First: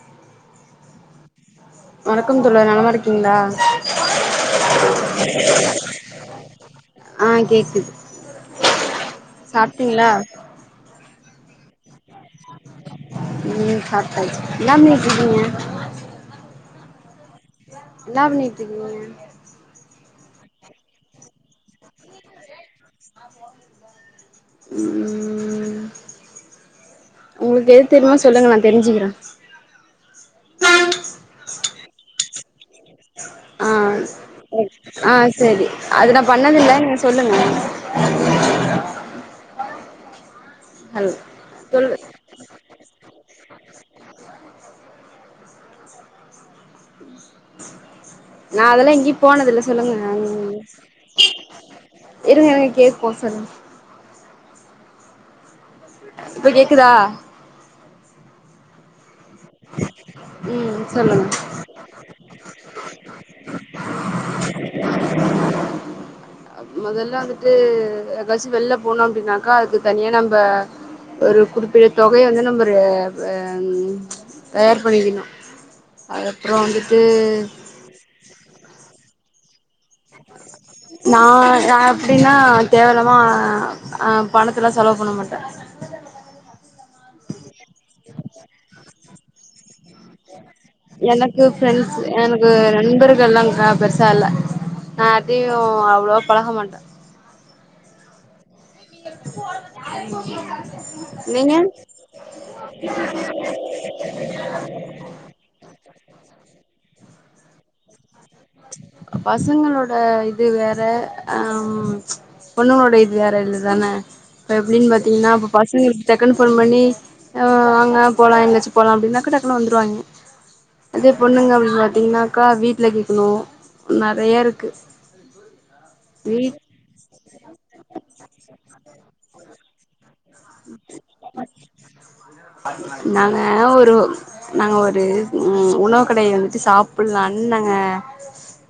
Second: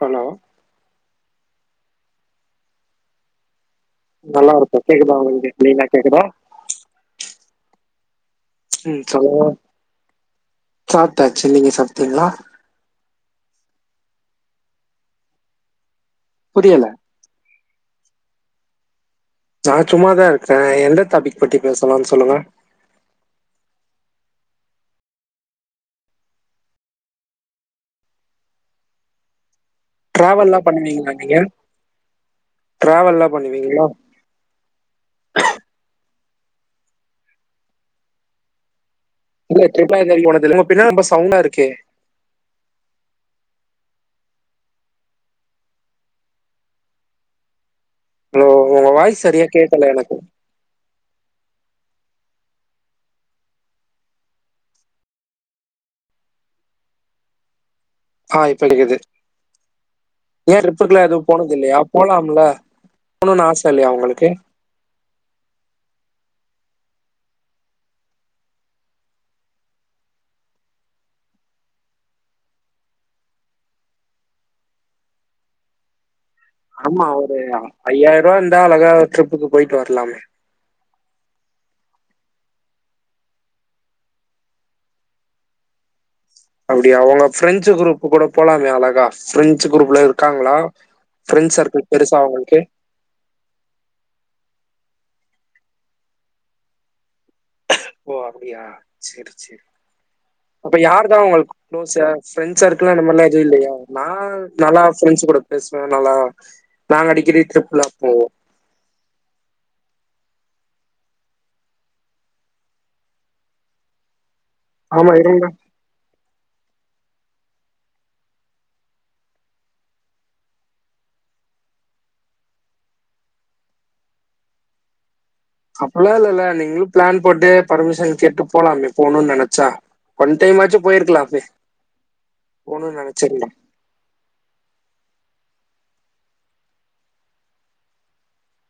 Hello வணக்கம் தோழர் நலமா இருக்கீங்களா நல்லா இருகோ கேக்குதா உங்களுக்கு க்ளீனா கேக்குதா ஆ கேக்குது சாப்ட்டீங்களா சாப்ட்டாச்சு நீங்க சாப்ட்டீங்களா ம் சாப்ட்டாச்சு என்ன பண்ணிட்டுருக்கீங்க புரியல என்ன பண்ணிட்டுருக்கீங்க நா சும்மாதா இருக்றேன் எந்த தாபிக் பத்தி பேசலானு சொல்லுங்க ம் உங்களுக்கு எது தெரிமோ சொல்லுங்க நா தெரிஞ்சுக்கறே டிரவல்லா பண்ணுவீங்களா நீங்க டிராவல்லா ஆ பண்ணுவீங்களா ஆ சரி அது நா பண்ணதில்ல நீங்க சொல்லுங்க பின்ன ரொம்ப ஹலோ சவுண்டா இருக்கே சொல்லு ஹலோ நான் உங்க அதல்லாம் எங்கயு வாய்ஸ் சரியா போனதுல்ல கேக்கல சொல்லுங்க எனக்கு இருங்க இருங்க கேக்கு சொல்லுங்க இப்ப கேக்குதா ஆ இப்ப கேடக்குது ஏ ம் ட்ரிப்புகெல்லாம் எதுவு சொல்லுங்க போனதில்லையா போலாம்ல போணும்னு ஆச இல்லயா உங்களுக்கு மொதல்லா வந்துட்டு ஏதாச்சு வெள்ள போனோம் அப்படின்னாக்கா அதுக்கு தனியா நம்ம ஒரு குறிப்பிட்ட தொகையை வந்து நம்பரு அ அ தயார் பண்ணிக்கணும் அதுப்புறம் ஆமா ஒரு ஐயாயிரூபா இருந்தா அழகா ட்ரிப்புக்கு போயிட்டு வரலாமே [inaudible] நா நா எப்டின்னா தேவயில்லாம பணத்துலா செலவு பண்ண மாட்டே அப்படியா உங்க ஃப்ரெஞ்சு குரூப் கூட போலாமே அழகா பிரெஞ்சு குரூப்ல இருக்காங்களா எனக்கு ஃப்ரெண்ட்ஸ் சர்க்கிள் ஃப்ரண்ட்ஸ் பெருசா எனக்கு உங்களுக்கு நண்பர்கள்லாம் பெருசா இல்ல நா யார்ட்டயும் அவ்வளவா பழக மாட்டே ஓ அப்டியா சரி சரி அப்ப யாரு தா உங்களுக்கு நீங்க குளோஸ் ஃப்ரண்ட்ஸா சர்க்கிள் அந்த மார்லாம் எவும் இல்லயா நா நல்லா ஃப்ரண்ட்ஸ் கூட பேசுவே நல்லா நாங்க அடிக்கடி ட்ரிப்ல்லாம் போவோ பசங்களோட இது வேற ம் பொண்ணுங்ளோட இது வேற இல்லதான இப்ப எப்டின் ஆமா பாத்தீங்னா இருங்க இப்ப பசங்ளுக்கு டக்குன் ஃபோன் பண்ணி அ வாங்க போலா எங்க்யாச்சு போலா அப்டினாக்கு டக்குனு வந்துருவாய்ங்க அதே பொண்ணுங்க அப்டின் பாத்தீங்னாக்கா வீட்ல கேக் ணு நெறையா இருக்கு அப்புலா இல்லல வீட் நீங்ளு பிளான் போட்டு பருமிஷன் கேட்டு போலாமே போணுன் நெனச்சா ஒன் டைம் ஆச்சு போய்ர்க்லாமே போணூ நெனச்சிருந்தா நா ஒரு நாங்க ஒரு ம் உணவு கடை வந்துட்டு சாப்புல்லானு நாங்க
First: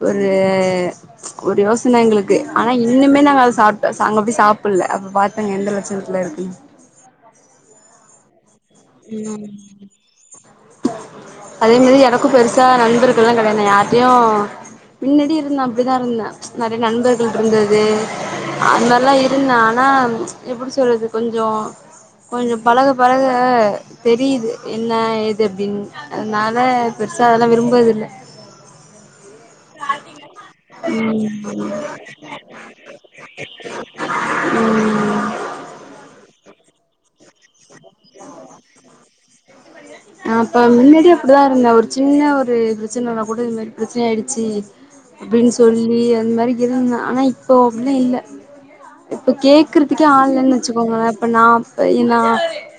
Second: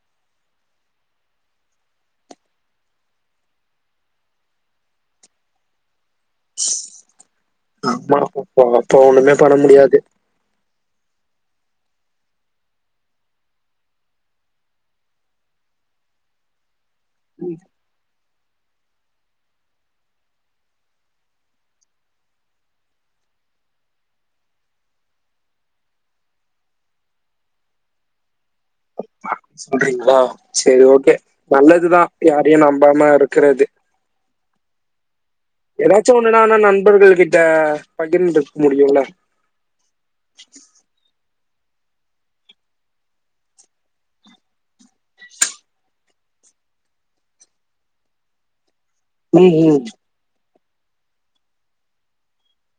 ஒரு ஒரு யோசன எங்ளுக்கு ஆனா இன்னுமே நாங்க அத சாப்ட் அங்க போய் சாப்புல்ல அப்பு பாத்தங்க எந்த லட்ச்ணத்துல இருக்குன் எங்யானா போய்ட்வாங்க ம் அதே மாரி எனக்கு பெருசா நண்பர்கள்லா கெடயா நா யார்ட்டியு முன்னாடி இருந்த அப்டிதா இருந்த நெறைய நண்பர்கள் இருந்தது அது மார்லா இருந்த ஆனா எப்டி சொல்றது கொஞ்சோ கொஞ்சோ பழக பழக தெரிது என்ன ஏது அப்டின் அதுனால பெருசா அதெல்லா விரும்பதில்ல அப்டி சொல்றீங்களா சேரி ஓகே ம் நல்லதுதா யாரையு நம்பாம இருக்குறது ம் எதாச்சு ஒன்னுனானா நண்பர்கள் கிட்ட பகிர்ந்ட முடியுல [inaudible] நா அப்ப முன்னாடியே அப்டிதா இருந்த ஒரு சின்ன ஒரு பிரச்சினனா கூட இது மாரி பிரச்னை ஆய்டு ச்சி அப்டின் சொல்லி அந் மாரிக் இருந்த ஆனா இப்போ அப்டி இல்ல இப்ப ம் ம் கேக்குற்துகே ஆள் இல்லன் வச்சுக்கோங்குளே இப்ப நா இப்ப இனா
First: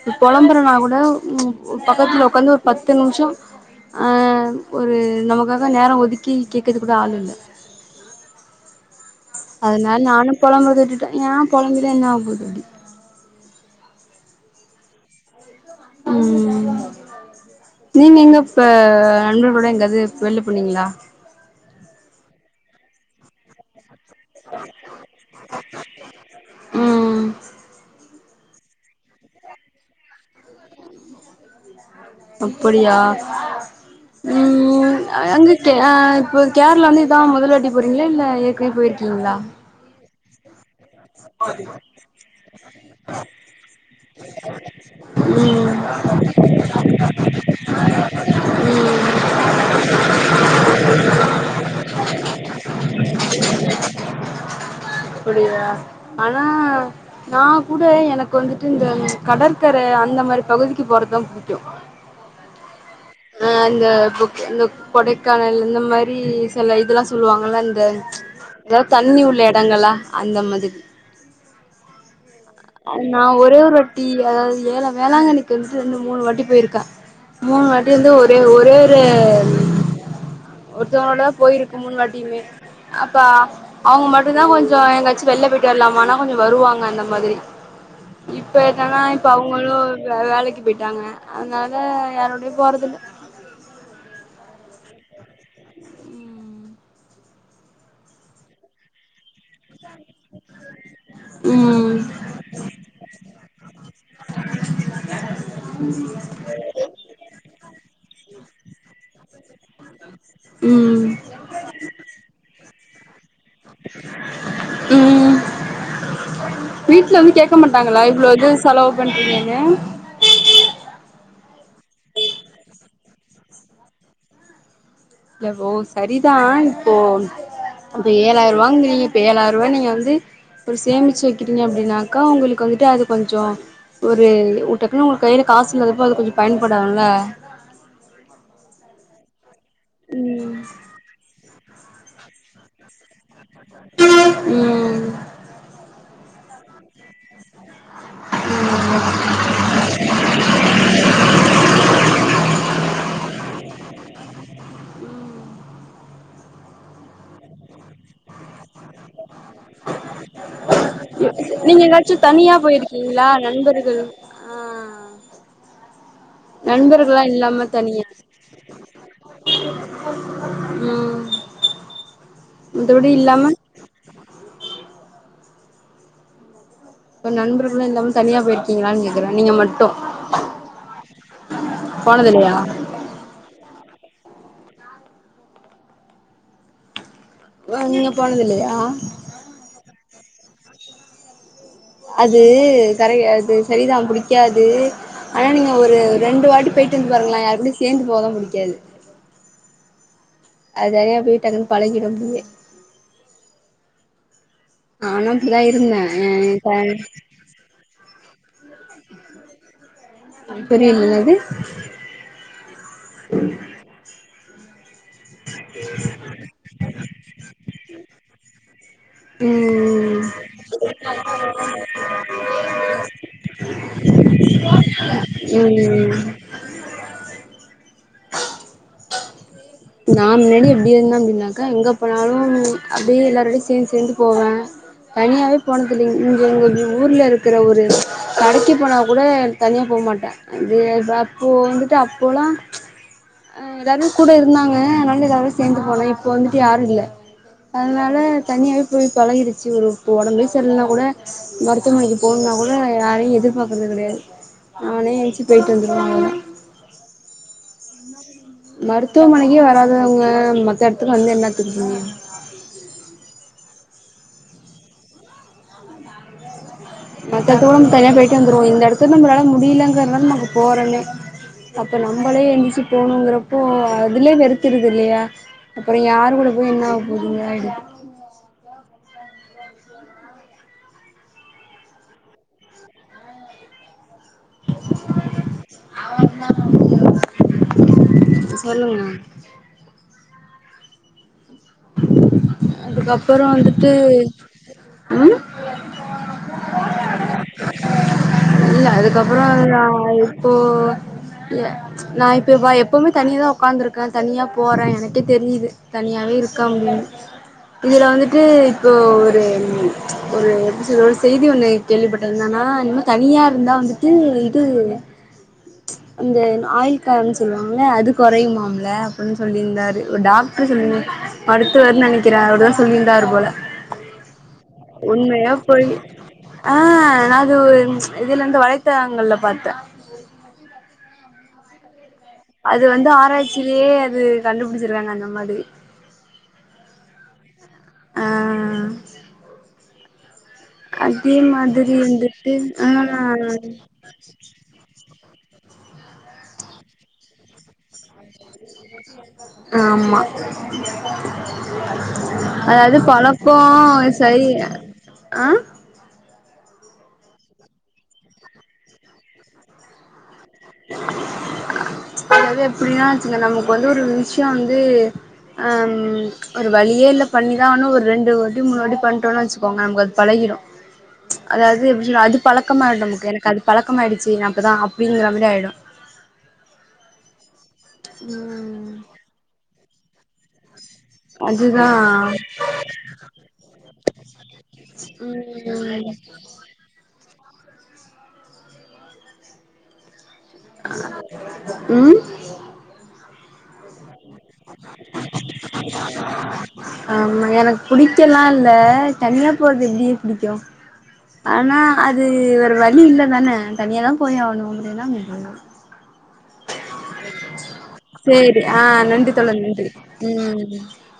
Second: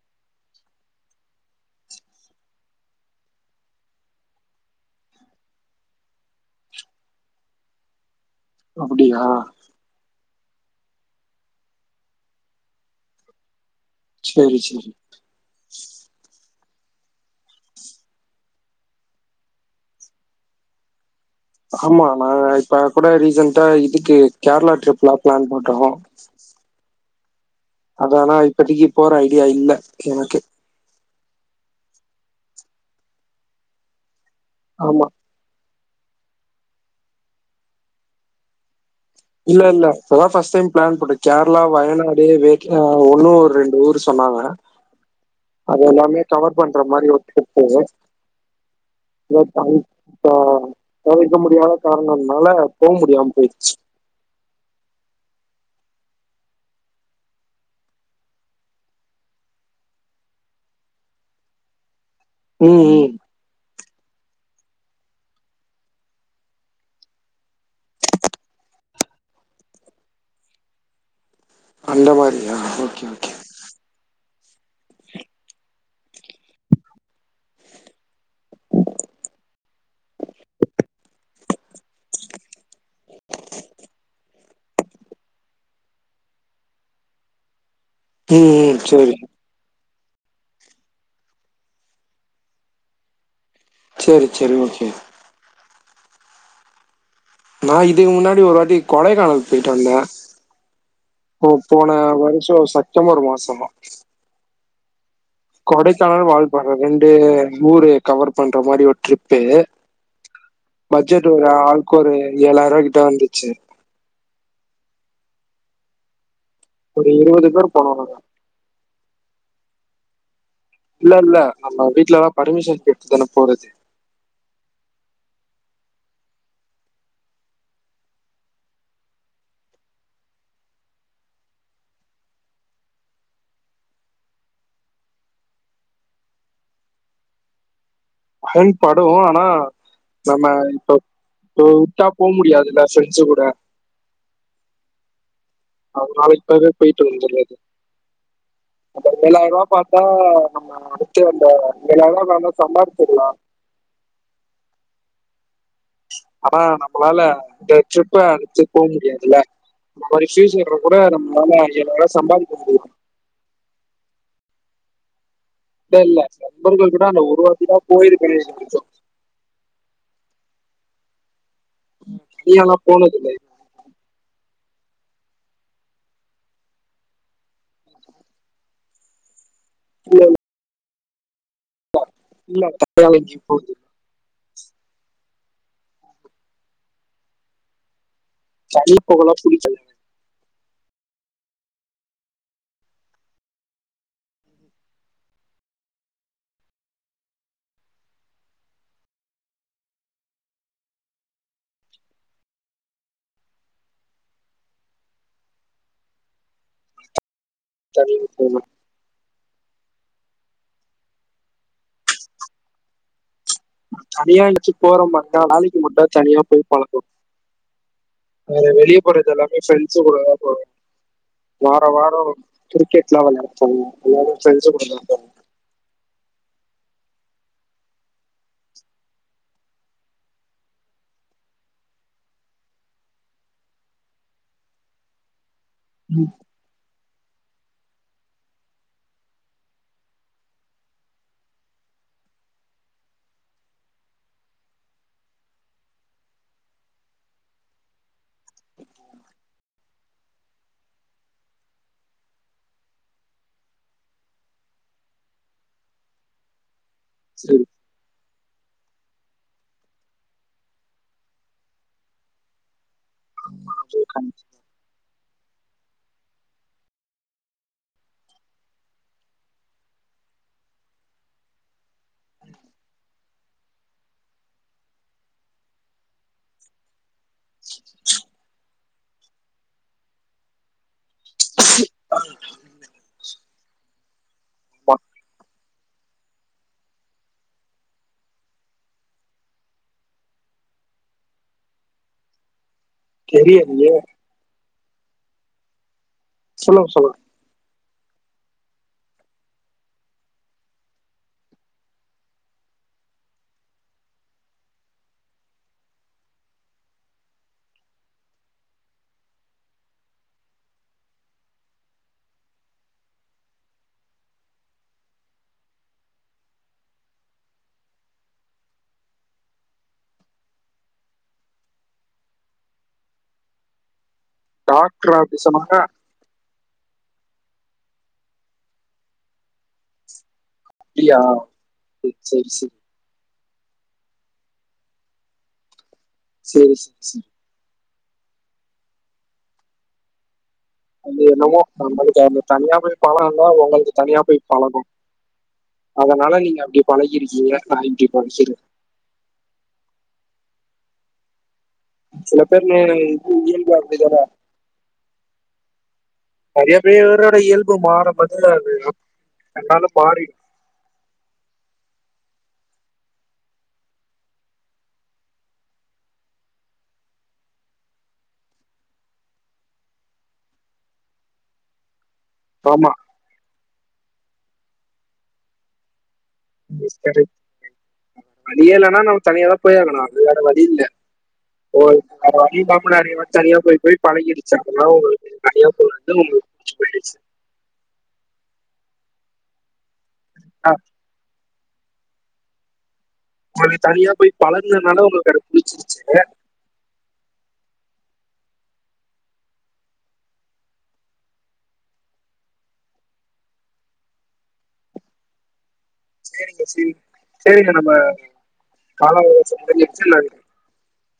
இப் பொழம்புறனா கூட ம் ஒ பக்கத்ல உக்காந்து ஒரு பத்து நிம்ஷோ அ ஒரு நமக்காக நேரோ ஒதுக்கி கேக்கதுக்கூட ஆள் இல்ல அப்புடியா அதுனால் நானு பொழம்றத விட்டுட்ட ஏன் பொழம்பிதா என்னாவபோது அப்டி சேரி சேரி ம் நீங்க எங்க இப்ப நண்பர்களோட எங்யாது வெள்ல போனீங்ளா ஆமா நாங்க இப்ப கூட ரீசன்ட்டா இதுக்கு கேர்ளா ட்ரிப்லா பிளான் போட்டோ ம் ம் ஆனா இப்பதீக்கி போற ஐடியா இல்ல எனக்கு அப்புடியா ம் ஆமா அ அங்க இது அ இப்போ கேர்ளா வந்து இதா முதல்வாட்டி போறீங்ளா இல்ல ஏற்க்னே போய்ர்க்கீங்ளா இல்ல இல்ல இப்பதா ஃபஸ்ட் டைம் பிளான் போட்டோ கேர்ளா வயநாடு வேக் ஆ உன்னூ ஒர் ரெண்டு ஊரு சொன்னாங்க ம் அது எல்லாமே கவர் பண்ற மாரி ஒரு ட்ரிப்பு ம் பே பண்ணிட்டோ தவிர்க்க முடியாத கார்ணம்னால போ முடியாம் போய்ர்ச்சு அப்புடியா ஆனா நா கூட எனக்கு வந்துட்டு இந்த கடற்கர அந்த மாரி பகுதிக்கு போறதா புடிக்கு ம் ம் ஆ இந்த புக் இந்த கொடைக்கானல் இந்த மாரி சில இதெல்லா சொல்லுவாங்கல இந்த ஏதா தண்ணி உள்ள எடங்களா அந்த மாதிரி அந்த மாதிரியா ஓகே நா ஓகே ஒரே ஒரு வாட் டி அதாவது ஏல வேளாங்கண்ணிக்கு வந்துட்டு ரெண்டு மூணு வாட்டி போயிருக்கே மூணு வாட்டி வந்து ஒரே ஒரே ஒரு ஒருத்தவங்களோடதா போயிருக்கு மூனு வாட்டியுமே அப்பா அவுங்க மட்டுதா கொஞ்சோ எங்காச்சி வெளில விட் டற்லாமானா கொஞ்சோ வருவாங்க அந்த மாதிரி ம் இப்ப ம். என்னனா சரி இப்ப அவுங் அவுங்களு வே வேலைக்கு போய்ட்டாங்க அதனால யாரோடயு போறதில்ல சேரி சேரி ஓ சே நா இதுக்கு முன்னாடி ஒருவாட்டி கொடைக்கானல் போயிட்டுவந்தே ஓ போன ம் வருஷோ சட் ப்டம்பர் மாசோமா கொடைக்கானல் வால்பாற ரெண்டு ஊரு கவர் பண்ற மாரி ஒரு ட்ரிப் பு ம் பட்ஜெட் ஒரு ஆளுக்கு ஒரு ஏழாயிரரூவா கிட்ட வந்துச்சு ம் ஒரு வீட்ல வந்து இருபது கேட்க பேர் போனோம் மாட்டாங்களா நாங்க. இவ்ளோது ஸ் செலவு பண்றிங்கனு இல்ல இல்ல நம்ம வீட்லலா பர்மிஷன் கேட்டு தான போறது எவ் ஓ சரிதான் இப்போ அப்ப ஏழாயிரூவாங்கிறிங்க இப்ப ஏழாயிரரூவா நீங்க வந்து ஒரு சேமிச்சு வைக்கிறீங்க அப்டின்னாக்கோ உங்களுக்கு வந்துட்டு அது கொஞ்சோ ஒரு டக்குனு உங்களுக்கு கைல காசு இல்லாதப்போ அது கொஞ்சோ பயன்படனுல பயன்படு ஆனா நம்ம இப்ப இப்ப வுட்டா போ முடியாதுல்ல ஃப்ரெண்ட்ஸு கூட ம் அதனால இப்பவே போய்ட்டு வந்தரது ம் அந்த ஏழாயிரூவா பாத்தா நம்ம அடுத்து அந்த ஏழாயிரூவா சம்பாச்சிடலா ஆனா நம்மளால இந்த ட்ரிப்ப அனுச்சு போ முடியாது இல்ல ஒரு ஷீஷீ வக்கிறவ கூட நம்மளால ஏழாயிரூவா சம்பாதிக்க முடியு ஃபுல்லா நண்பர்கள் ஆ இல்ல இல்ல நண்பர்கள் கூட அந்த நண்பர்கள்லா ஒரு இல்லாம வாட்டி தா தனியா போயிருக்கே ம் நீயலா மத்தபடி போனதில்லை இல்லாம இப்ப நண்பர்களு இல்லாமே தனியா போயிருக்கீங்களான்னு கேக்குறே நீங்க மட்டு இல்ல போனதில்லையா இல்ல வேலைக்கு போனு ஆ நீங்க போனதில்லயா தனியா போகலா புடிக்காது அது கரைய அது சரிதா புடிக்காது ஆனா நீங்க ஒரு ரெண்டு வாட்டி போய்டிட்டு வந்து பாருங்களே யாரு கூடயு சேந்து போகதா புடிக்காது அது தனியா போய்டு வந்து பழகிடு அப்டியே நானு அப்டிதா இருந்தே இப்ப சரிங்க தோழி புரில என்னது [inaudible] தனியா இருச்சு போற மாரி நாளைக்கு மட்டா தனியா போய் பழக்கோ அ வெளிய போறதல்லாமே பிரெண்ட்ஸ் கூட ம் போவே வார வாரோ கிரிக்கெட்லா விளாட போவ [unintelligible] ம் நா முன்னாடி எப்டி இருந்தே அப்டின்னாக்க எங்க போனாலு அப்டியே எல்லாரோடயையு சேர்ந்து சேர்ந்து போவே தனியாவே போனதில்லீங் இங்க எங்க எப்டி ஊர்ல இருக்கற ஒரு கடைக்கு போனா கூட தனியா போ மாட்டே அது அப்போ வந்துட்டு அப்போலா எல்லாரு கூட இ ருந்தாங்க அதனால எல்லாரோட சேர்ந்து போனே இப்போ வந்துட்டு யாரு இல்ல அதனால தனியாவே போய் பழகிடுச்சு ஒரு உடம்பே சரில்னா கூட மருத்துவனைக்கு போணும்னா கூட யாரையு எதிர்பார்க்கறது கெடையாது நானே என்ச்சு போயிட்டு வந்துருவ சேரி [unintelligible] மருத்துவமனைக்கே வராதவங்க மத்த இடத்துக்கு வந்து என்னத்துக்கு அது கண்டிப்பா மத்த இடத்துக்கூட தனியா போயிட்டு வந்துர்வோ இந்த இடத்துல நம்மளால முடிலங்கறதுதா நாம போறேன்னே அப்ப நம்மளே எஞ்ச்சு போணுங்கிறப்போ அதுலயே வெறுத்துறுது இல்லையா அப்புற யாரு கூட போய் என்னாக போகுது யார்க்கு [unintelligible] [unintelligible] சொல்லுங்க அதுக்கப்புறோ வந்துட்டு தெரியலையே ம் சொல்லுங் சொல்லுங் இல்ல அதுக்கப்புற நா இப்போ நா இப்ப வா எப்போமே தனியா தா உட்காந்துருக்கே தனியா போறே எனக்கே தெரியுது தனியாவே இருக் கம்னு இதுல வந்துட்டு இப்போ ஒரு ஒரு செய்தி ஒன்னு கேள்விபட்டது என்னனா இன்னு தனியா இருந்தா வந்துட்டு இது அந்த ஆயில்காலம்ன்னு சொல்லுவாங்ல அது குறையுமாம்ல அப்டின்னு சொல்லியிருந்தாரு ஒரு டாக்டர் சொல்லி மருத்துவர்ன்னு நெனைக்கிறே அவர்தா சொல்லியிருந்தாரு போல டாக்டர் அப்படி உண்மையா சொன்னாங்க பொய் ஆ நாங்க ஒரு இதுலயிருந் வலைத்தளங்கள்ல பாத்தே அப்டியா சேரி சேரி சேரி இது வந்து ஆராய்ச்சியிலயே அது கண்டுபுடிச்சிருக்காங்க அந்த மாதிரி சேரி சேரி சேரி ஆ அது அதே என்னமோ மாதிரி நம்மளுக்கு அந்த வந்துட்டு தனியா ஆ போய் பழக்கோ இல்ல உங்களுக்கு தனியா போய் பழக்கோ அதனால நீங்க அப்டி பழகிருக்கீங்க நா இப்டி [unintelligible] ஆமா சில பேர் அதாவது நே- இது பழக்கோ இயல்பு அப்படிதானே சரியில்ல ஆ நெறைய பேரோட இயல்பு மாறும் [unintelligible] அது எல்லாமே மாறிடு [unintelligible] நமக்கு வந்து ஒரு விஷ்யோ வந்து அம் ஒரு வழியே இல்ல பண்ணிதா ஆகனு ஒரு ரெண்டு வாட்டி மூனு வாட்டி பண்ணிட்டோம்ன்னு வச்சுக்கோங்க நமக்கு அது பழகிடு அதாவது எப்பிடினா அது பழக்கம் ஆமா ஆயிடும் எனக்கு அது பழக்கம் ஆயிடுச்சு நா அப்டிதா அப்டிங்கிற மாதிரி ஆயிடு ம் சரி நீயே இல்லன்னா நம்ம தனியாதா போய் ஆகணு அது வேற வழி இல்ல அதுதா உங்களுக்கு வேற வழியில்லாம நெறைய வாட்டி தனியா போய் போய் பழகிடுச்சு அதெல்லா உங்களுக்கு தனியா போய் வந்து உங்களுக்கு ச்சு போயிடுச்சு அ ம் உங்களுக்கு தனியா போய் பழகனுதுனால உங்களுக்கு அது புடிச்சிருச்சுங்க ஆமா எனக்கு புடிக்கலா இல்ல தனியா போறது எப்படிங்க புடிக்கு ஆனா அது வேற வழி இல்ல தானே தனியா தா போய் ஆகணு அப்றோ என்ன பண்றது செரிங்க செரிங்க செரிங்க நம்ம சேரி ஆ கால நன்றி அவகாசம் தோழர் நன்றி முடிஞ்சிருச்சு நாளை ம்